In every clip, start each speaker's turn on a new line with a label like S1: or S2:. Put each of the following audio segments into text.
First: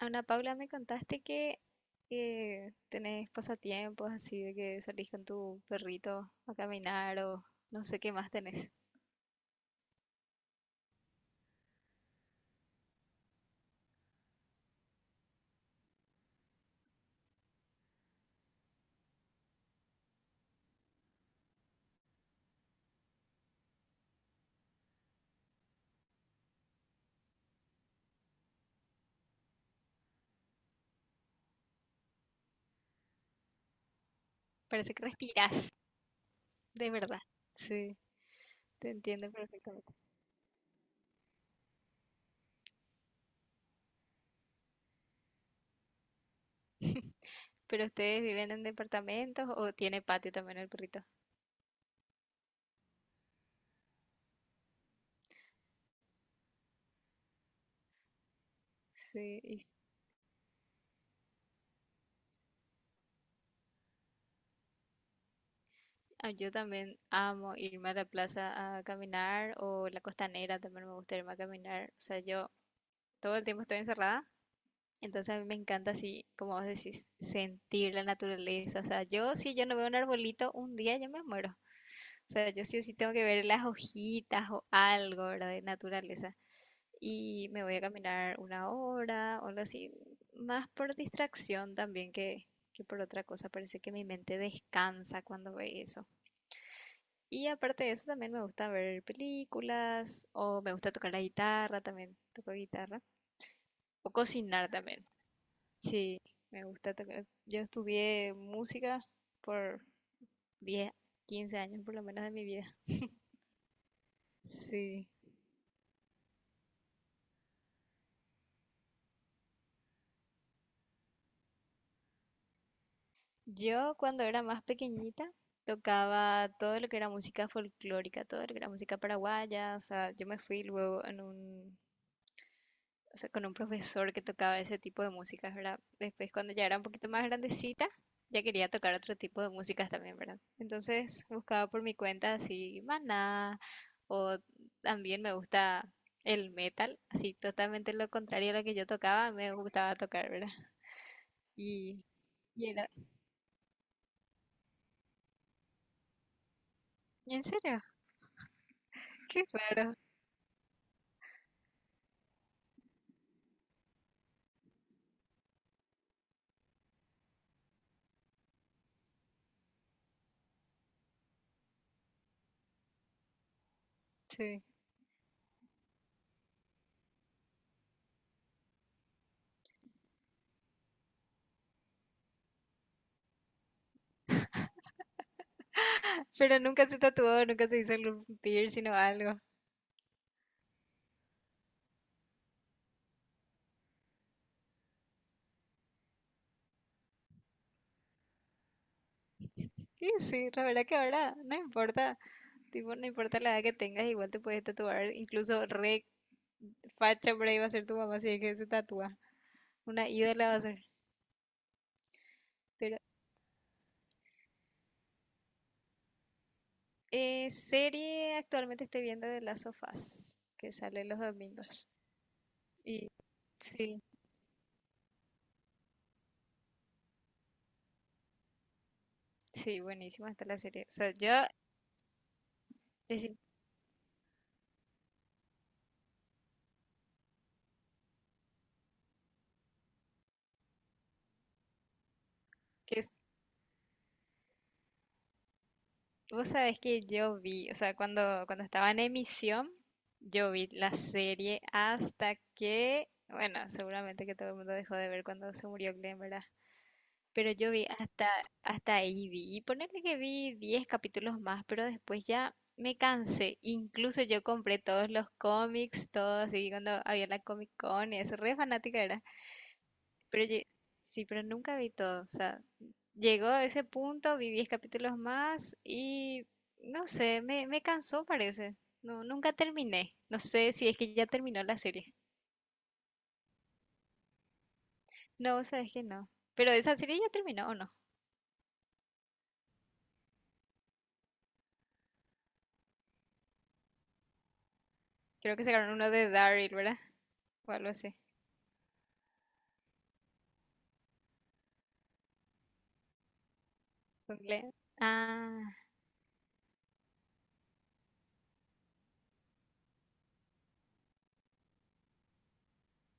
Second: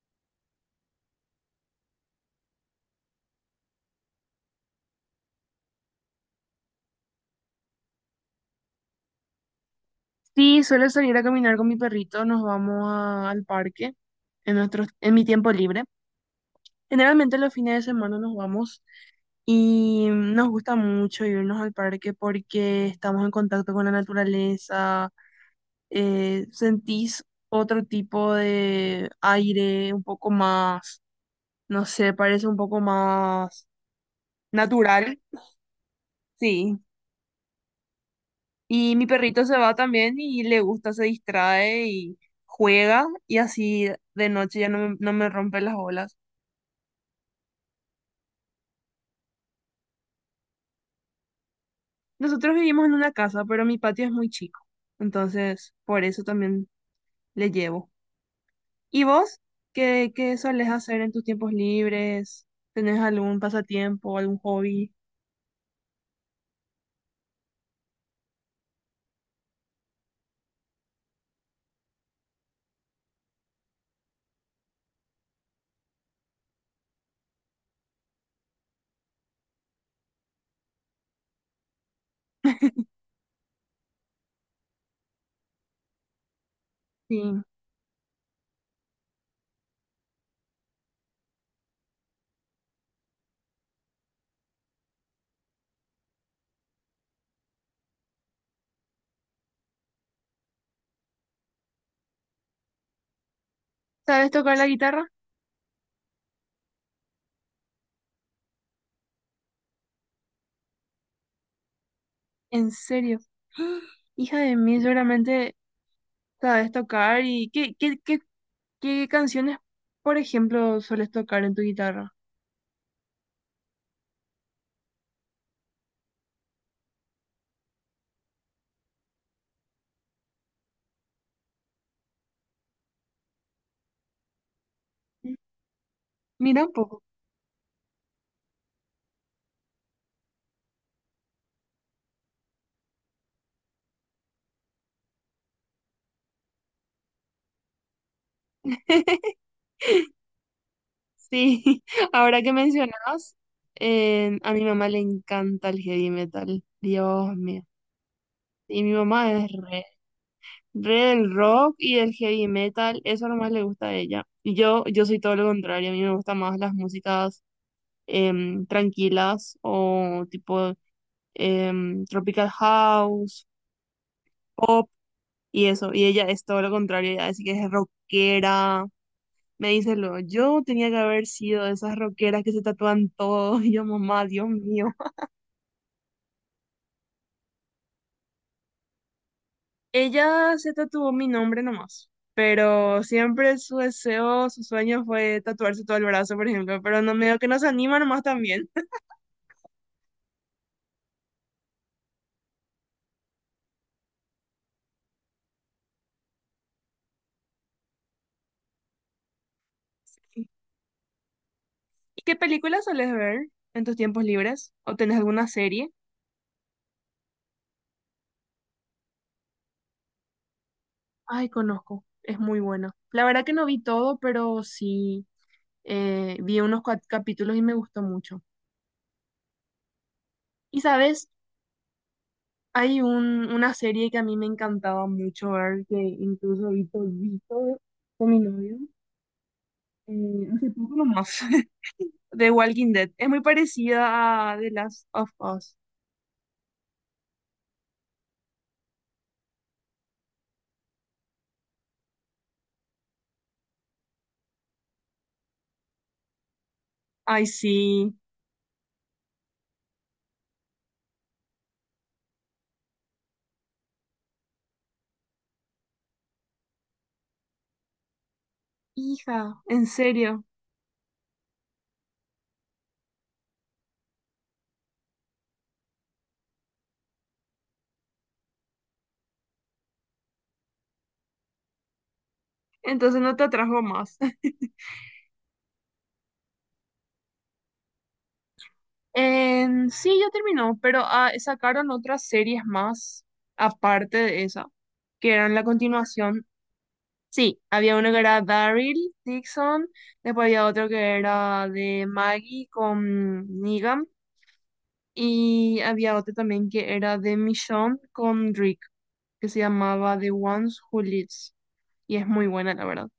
S1: Ana Paula, me contaste que tenés pasatiempos así de que salís con tu perrito a caminar o no sé qué más tenés.
S2: Sí, suelo salir a caminar con mi perrito, nos vamos al parque en mi tiempo libre. Generalmente los fines de semana nos vamos y nos gusta mucho irnos al parque porque estamos en contacto con la naturaleza, sentís otro tipo de aire, un poco más, no sé, parece un poco más
S1: Parece que
S2: natural.
S1: respirás,
S2: Sí.
S1: de verdad. Sí, te
S2: Y mi
S1: entiendo
S2: perrito se va
S1: perfectamente.
S2: también y le gusta, se distrae y juega y así de noche no me rompe las bolas.
S1: ¿Pero ustedes viven en departamentos o tiene patio también el perrito?
S2: Nosotros vivimos en una casa, pero mi patio es muy chico, entonces por eso también le llevo. ¿Y vos?
S1: Sí,
S2: Qué solés hacer en tus tiempos libres? ¿Tenés algún pasatiempo, algún hobby?
S1: ah, yo también amo irme a la plaza a caminar o la costanera también me gusta irme a caminar. O sea, yo todo el tiempo estoy encerrada. Entonces a mí me encanta así, como vos decís, sentir la naturaleza. O sea, yo si yo no veo un arbolito, un día yo me muero. O sea, yo sí o sí tengo que ver las hojitas o algo, ¿verdad? De naturaleza.
S2: Sí.
S1: Y me voy a caminar una hora o algo así, más por distracción también que por otra cosa. Parece que mi mente descansa cuando ve eso. Y aparte de eso, también me gusta ver películas o me gusta tocar la guitarra también. Toco guitarra. O
S2: ¿Sabes tocar la
S1: cocinar
S2: guitarra?
S1: también. Sí, me gusta tocar. Yo estudié música por 10, 15 años por lo menos de mi vida.
S2: ¿En serio? Hija de mí,
S1: Sí.
S2: seguramente sabes tocar y qué canciones, por ejemplo, ¿sueles tocar en tu guitarra?
S1: Yo cuando era más pequeñita tocaba todo lo que era música folclórica, todo lo que era música paraguaya. O sea, yo me fui luego en un, o sea, con un profesor que tocaba ese tipo de músicas, ¿verdad? Después cuando
S2: Mira
S1: ya
S2: un
S1: era un
S2: poco.
S1: poquito más grandecita, ya quería tocar otro tipo de músicas también, ¿verdad? Entonces buscaba por mi cuenta así, Maná. O también me gusta el metal, así totalmente lo contrario a lo que yo tocaba, me gustaba tocar, ¿verdad?
S2: Sí,
S1: Y,
S2: ahora que
S1: y era,
S2: mencionas, a mi mamá le encanta el heavy metal. Dios
S1: ¿En
S2: mío.
S1: serio?
S2: Y mi mamá
S1: Qué
S2: es
S1: raro,
S2: re del rock y del heavy metal. Eso es lo más le gusta a ella. Y yo soy todo lo contrario. A mí me gustan más las músicas. Tranquilas o tipo Tropical House,
S1: sí.
S2: pop y eso. Y ella es todo lo contrario, ella dice que es rockera. Me dice luego, yo tenía que haber sido de esas rockeras que se tatúan todo. Y yo, mamá, Dios mío.
S1: Pero nunca se tatuó, nunca se hizo algún piercing o algo.
S2: Ella se tatuó mi nombre nomás. Pero siempre su deseo, su sueño fue tatuarse todo el brazo, por ejemplo. Pero no medio que no se anima nomás también.
S1: Y sí, la verdad que ahora no importa, tipo, no importa la edad que tengas, igual te puedes tatuar, incluso re facha por ahí va a ser tu mamá si es que se tatúa, una ídola va a ser.
S2: ¿Y qué películas
S1: Pero
S2: sueles ver en tus tiempos libres? ¿O tenés alguna serie?
S1: serie actualmente estoy viendo de las sofás que sale los
S2: Ay,
S1: domingos.
S2: conozco, es muy bueno.
S1: Y
S2: La verdad que no vi
S1: sí,
S2: todo, pero sí vi unos capítulos y me gustó mucho.
S1: Sí, buenísima está la
S2: Y
S1: serie. O sea,
S2: sabes,
S1: yo,
S2: hay
S1: decir
S2: una serie que a mí me encantaba mucho ver, que incluso vi todito con mi novio, hace poco nomás, de Walking
S1: que
S2: Dead.
S1: es-
S2: Es muy parecida a The Last of Us.
S1: vos sabés que yo vi, o sea, cuando estaba en emisión, yo vi la serie hasta que, bueno, seguramente que todo el mundo dejó de ver cuando se murió Glenn, ¿verdad?
S2: Ay,
S1: Pero
S2: sí,
S1: hasta ahí vi, y ponerle que vi 10 capítulos más, pero después ya me cansé. Incluso yo compré todos los cómics, todos, y cuando había la Comic Con, y eso, re fanática era.
S2: hija, en serio.
S1: Pero yo- sí, pero nunca vi todo, o sea, llegó a ese punto, vi 10 capítulos más y no sé, me cansó parece. No, nunca terminé. No sé si es que ya terminó la serie.
S2: Entonces no te atrajo más.
S1: No, sabes que no. Pero esa serie ya terminó o no.
S2: En- sí, ya terminó, pero ah, sacaron otras series más aparte de esa, que eran
S1: Creo
S2: la
S1: que sacaron uno de
S2: continuación.
S1: Daryl, ¿verdad?
S2: Sí,
S1: O algo
S2: había uno
S1: así.
S2: que era Daryl Dixon, después había otro que era de Maggie con Negan,
S1: Con Glenn. Ah,
S2: y había otro también que era de Michonne con Rick, que se llamaba The Ones Who Lives, y es muy buena, la verdad.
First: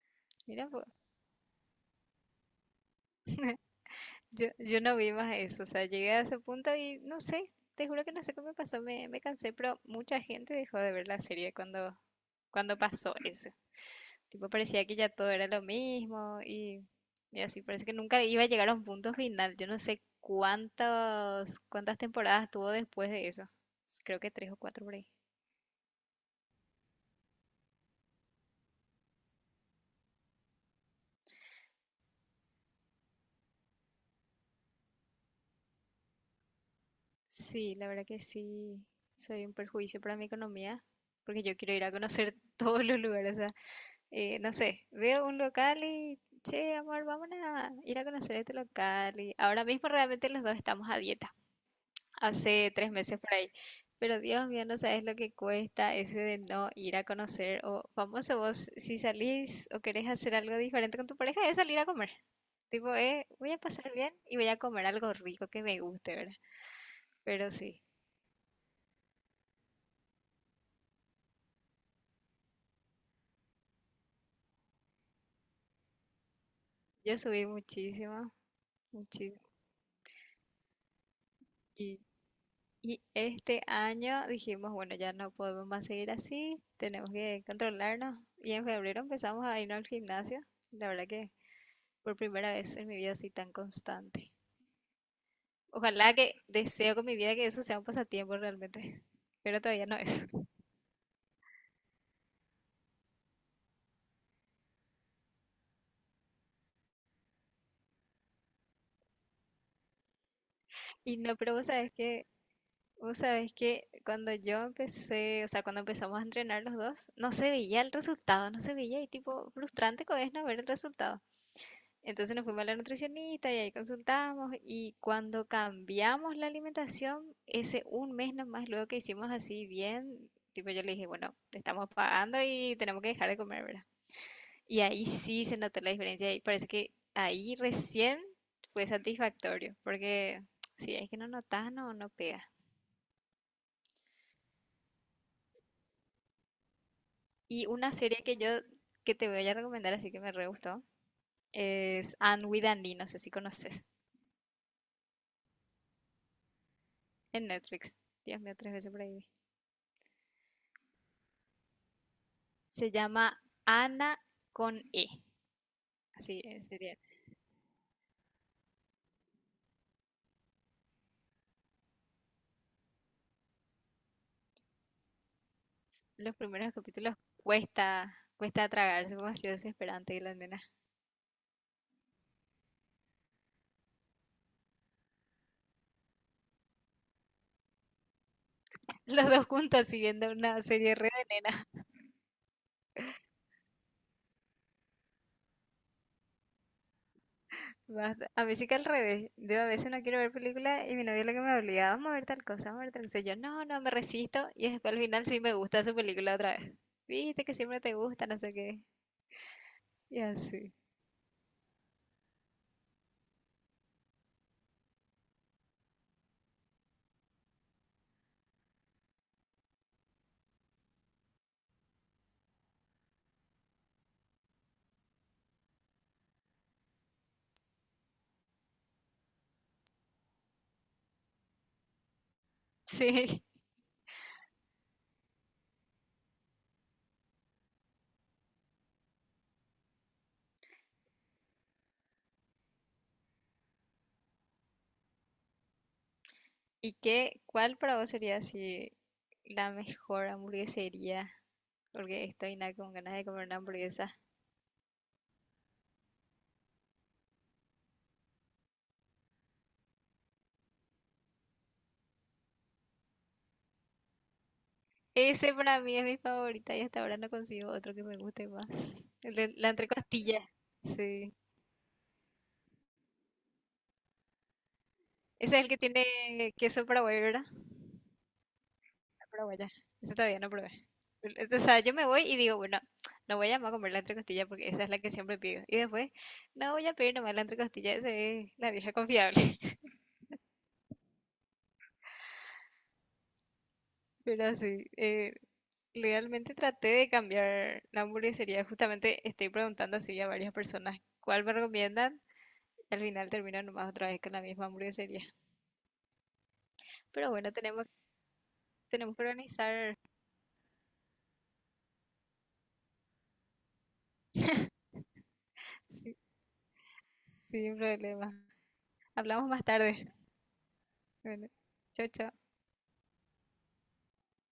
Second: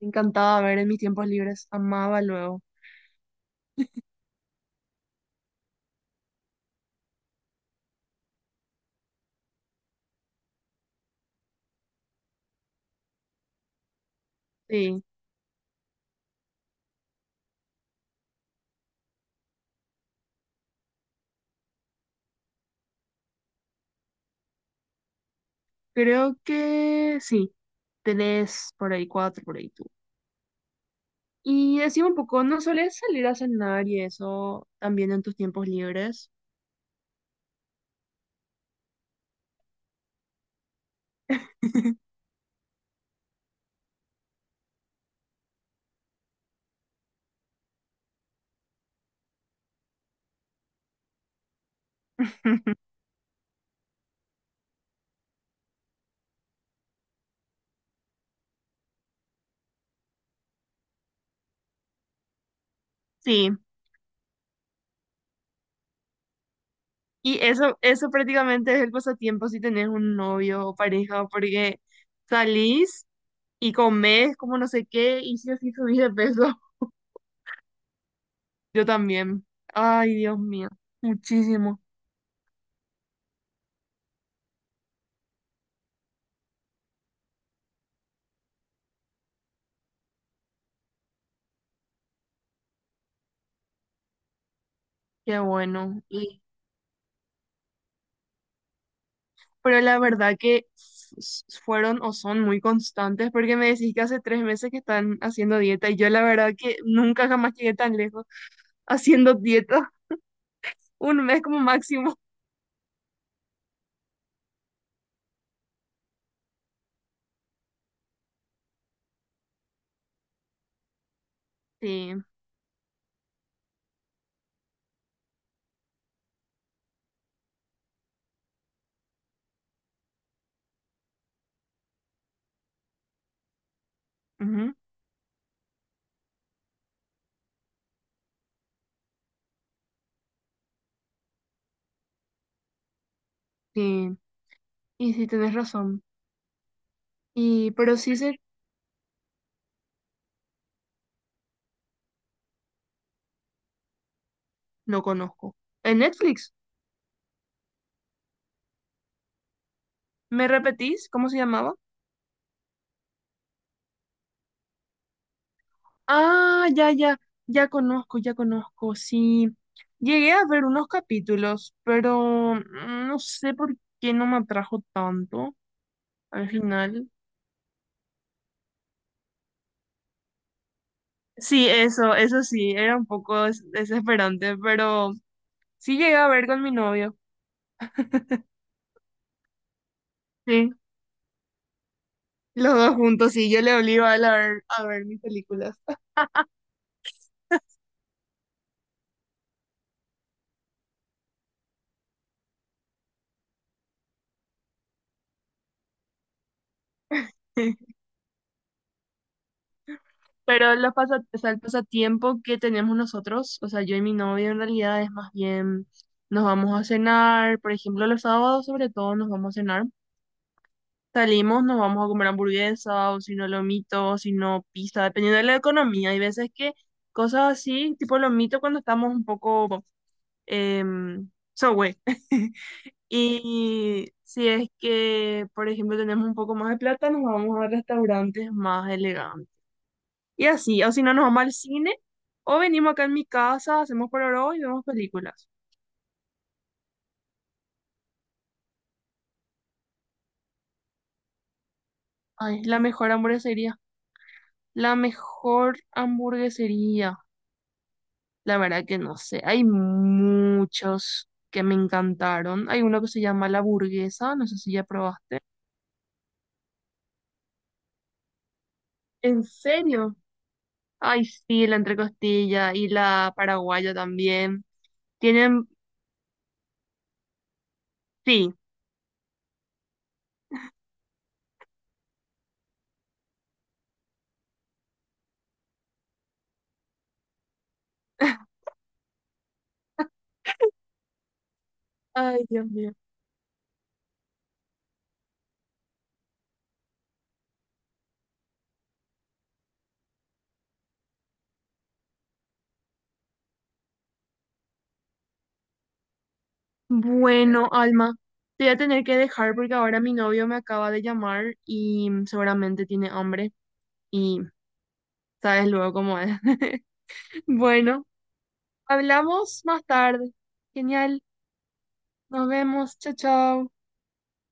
S2: Me encantaba
S1: mira,
S2: ver
S1: vos.
S2: en mis tiempos libres, amaba luego.
S1: Yo no vi más eso. O sea, llegué a ese punto y no sé. Te juro que no sé cómo me pasó. Me cansé, pero mucha gente dejó de ver la serie cuando pasó eso. Tipo, parecía que
S2: Sí,
S1: ya todo era lo mismo y así, parece que nunca iba a llegar a un punto final. Yo no sé cuántas temporadas tuvo después de eso. Creo que 3 o 4 por ahí.
S2: creo que sí, tres por ahí, cuatro por ahí. Y decime un poco, ¿no sueles salir a cenar y eso también en tus tiempos libres?
S1: Sí, la verdad que sí, soy un perjuicio para mi economía, porque yo quiero ir a conocer todos los lugares. O sea, no sé, veo un local y, che, amor, vamos a ir a conocer este local. Y ahora mismo realmente los dos estamos a dieta. Hace 3 meses por ahí. Pero Dios mío, no sabes lo que cuesta ese de no ir a conocer. O famoso vos, si salís o querés hacer algo diferente con tu pareja, es salir a comer. Tipo,
S2: Sí,
S1: voy a pasar bien y voy a comer algo rico que me guste, ¿verdad?
S2: y
S1: Pero sí,
S2: eso prácticamente es el pasatiempo si tenés un novio o pareja, porque salís y comés como no sé qué, y si así subís de peso,
S1: yo subí muchísimo,
S2: yo
S1: muchísimo.
S2: también. Ay, Dios mío, muchísimo,
S1: Y, y este año dijimos, bueno, ya no podemos más seguir así, tenemos que controlarnos. Y en febrero empezamos a irnos al gimnasio. La verdad que por primera vez en mi vida así tan constante.
S2: qué bueno.
S1: Ojalá que
S2: Y,
S1: deseo con mi vida que eso sea un pasatiempo realmente, pero
S2: pero
S1: todavía no
S2: la
S1: es.
S2: verdad que s- fueron o son muy constantes, porque me decís que hace tres meses que están haciendo dieta, y yo la verdad que nunca jamás llegué tan lejos. Haciendo dieta,
S1: Y
S2: un
S1: no,
S2: mes
S1: pero
S2: como máximo.
S1: vos sabés que cuando yo empecé, o sea, cuando empezamos a entrenar los dos, no se veía el resultado, no se veía y tipo frustrante que es no ver el resultado.
S2: Sí,
S1: Entonces nos fuimos a la nutricionista y ahí consultamos y cuando cambiamos la alimentación, ese un mes nomás luego que hicimos así bien, tipo yo le dije, bueno, te estamos pagando y tenemos que dejar de comer, ¿verdad?
S2: ujú,
S1: Y ahí sí se notó la diferencia y parece que ahí recién fue satisfactorio, porque si es que no notas, no pega.
S2: sí, y sí, tenés razón.
S1: Y
S2: Y,
S1: una
S2: pero
S1: serie
S2: Caesar,
S1: que te voy a recomendar, así que me re gustó, es Anne with an E, no sé si conoces,
S2: no conozco. En Netflix,
S1: en Netflix. Dios mío, 3 veces por ahí. Vi.
S2: ¿me repetís cómo se llamaba?
S1: Se llama Ana con E, así en
S2: Ah, ya,
S1: serio.
S2: ya, ya conozco, sí. Llegué a ver unos capítulos, pero mm, no sé por qué no me atrajo tanto
S1: Los
S2: al
S1: primeros
S2: final.
S1: capítulos cuesta, cuesta tragarse, como ha sido desesperante la nena.
S2: Sí, eso sí, era un poco desesperante, pero sí llegué a ver con mi novio.
S1: Los dos juntos siguiendo una
S2: Sí.
S1: serie re de nena.
S2: Los dos juntos, sí, yo le obligo a él a ver mis películas.
S1: Basta. A mí sí que al revés. Yo a veces no quiero ver películas y mi novio lo que me obligaba, vamos a ver tal cosa, vamos a ver tal cosa. Yo, no, me resisto. Y después al final sí me gusta su película otra vez. Viste que siempre te gusta, no sé qué. Y así.
S2: Pero los pasa, o sea, el pasatiempo que tenemos nosotros, o sea, yo y mi novio en realidad es más bien, nos vamos a cenar, por ejemplo, los sábados sobre todo nos vamos a cenar, salimos, nos vamos a comer hamburguesa, o si no lomito, o si no pizza, dependiendo de la economía. Hay veces que cosas así, tipo lomito cuando estamos un poco, eh, Subway.
S1: Sí.
S2: Y si es que, por ejemplo, tenemos un poco más de plata, nos vamos a restaurantes más elegantes. Y así, o si no, nos vamos al cine o venimos acá en mi casa, hacemos pororó y vemos películas.
S1: ¿Y qué, cuál para vos sería así la mejor hamburguesería? Porque estoy
S2: Ay,
S1: nada
S2: la
S1: con
S2: mejor
S1: ganas de comer una
S2: hamburguesería.
S1: hamburguesa.
S2: La mejor hamburguesería. La verdad que no sé. Hay muchos que me encantaron. Hay uno que se llama La Burguesa, no sé si ya probaste.
S1: Ese para mí es mi favorita y hasta ahora no consigo otro que me guste más.
S2: ¿En
S1: La
S2: serio?
S1: entrecostilla.
S2: Ay,
S1: Sí.
S2: sí, la entrecostilla y la paraguaya también.
S1: Ese es
S2: Tienen,
S1: el que tiene queso para, ¿verdad?
S2: sí.
S1: Pero bueno, eso todavía no probé. O sea, yo me voy y digo, bueno, no voy a llamar a comer la entrecostilla porque esa es la que siempre pido. Y después, no voy a pedir nomás la entrecostilla, esa es la vieja confiable.
S2: Ay, Dios mío.
S1: Pero sí, realmente traté de cambiar la hamburguesería. Justamente estoy preguntando así a varias personas cuál me recomiendan. Al final terminan nomás otra vez con la misma hamburguesería. Pero bueno,
S2: Bueno, Alma, te voy a tener que
S1: tenemos que
S2: dejar porque
S1: organizar.
S2: ahora mi novio me acaba de llamar y seguramente tiene hambre y sabes luego
S1: Sí,
S2: cómo es.
S1: sin
S2: Bueno,
S1: problema. Hablamos
S2: hablamos
S1: más
S2: más
S1: tarde.
S2: tarde. Genial.
S1: Bueno, chao, chao.
S2: Nos vemos. Chao, chao.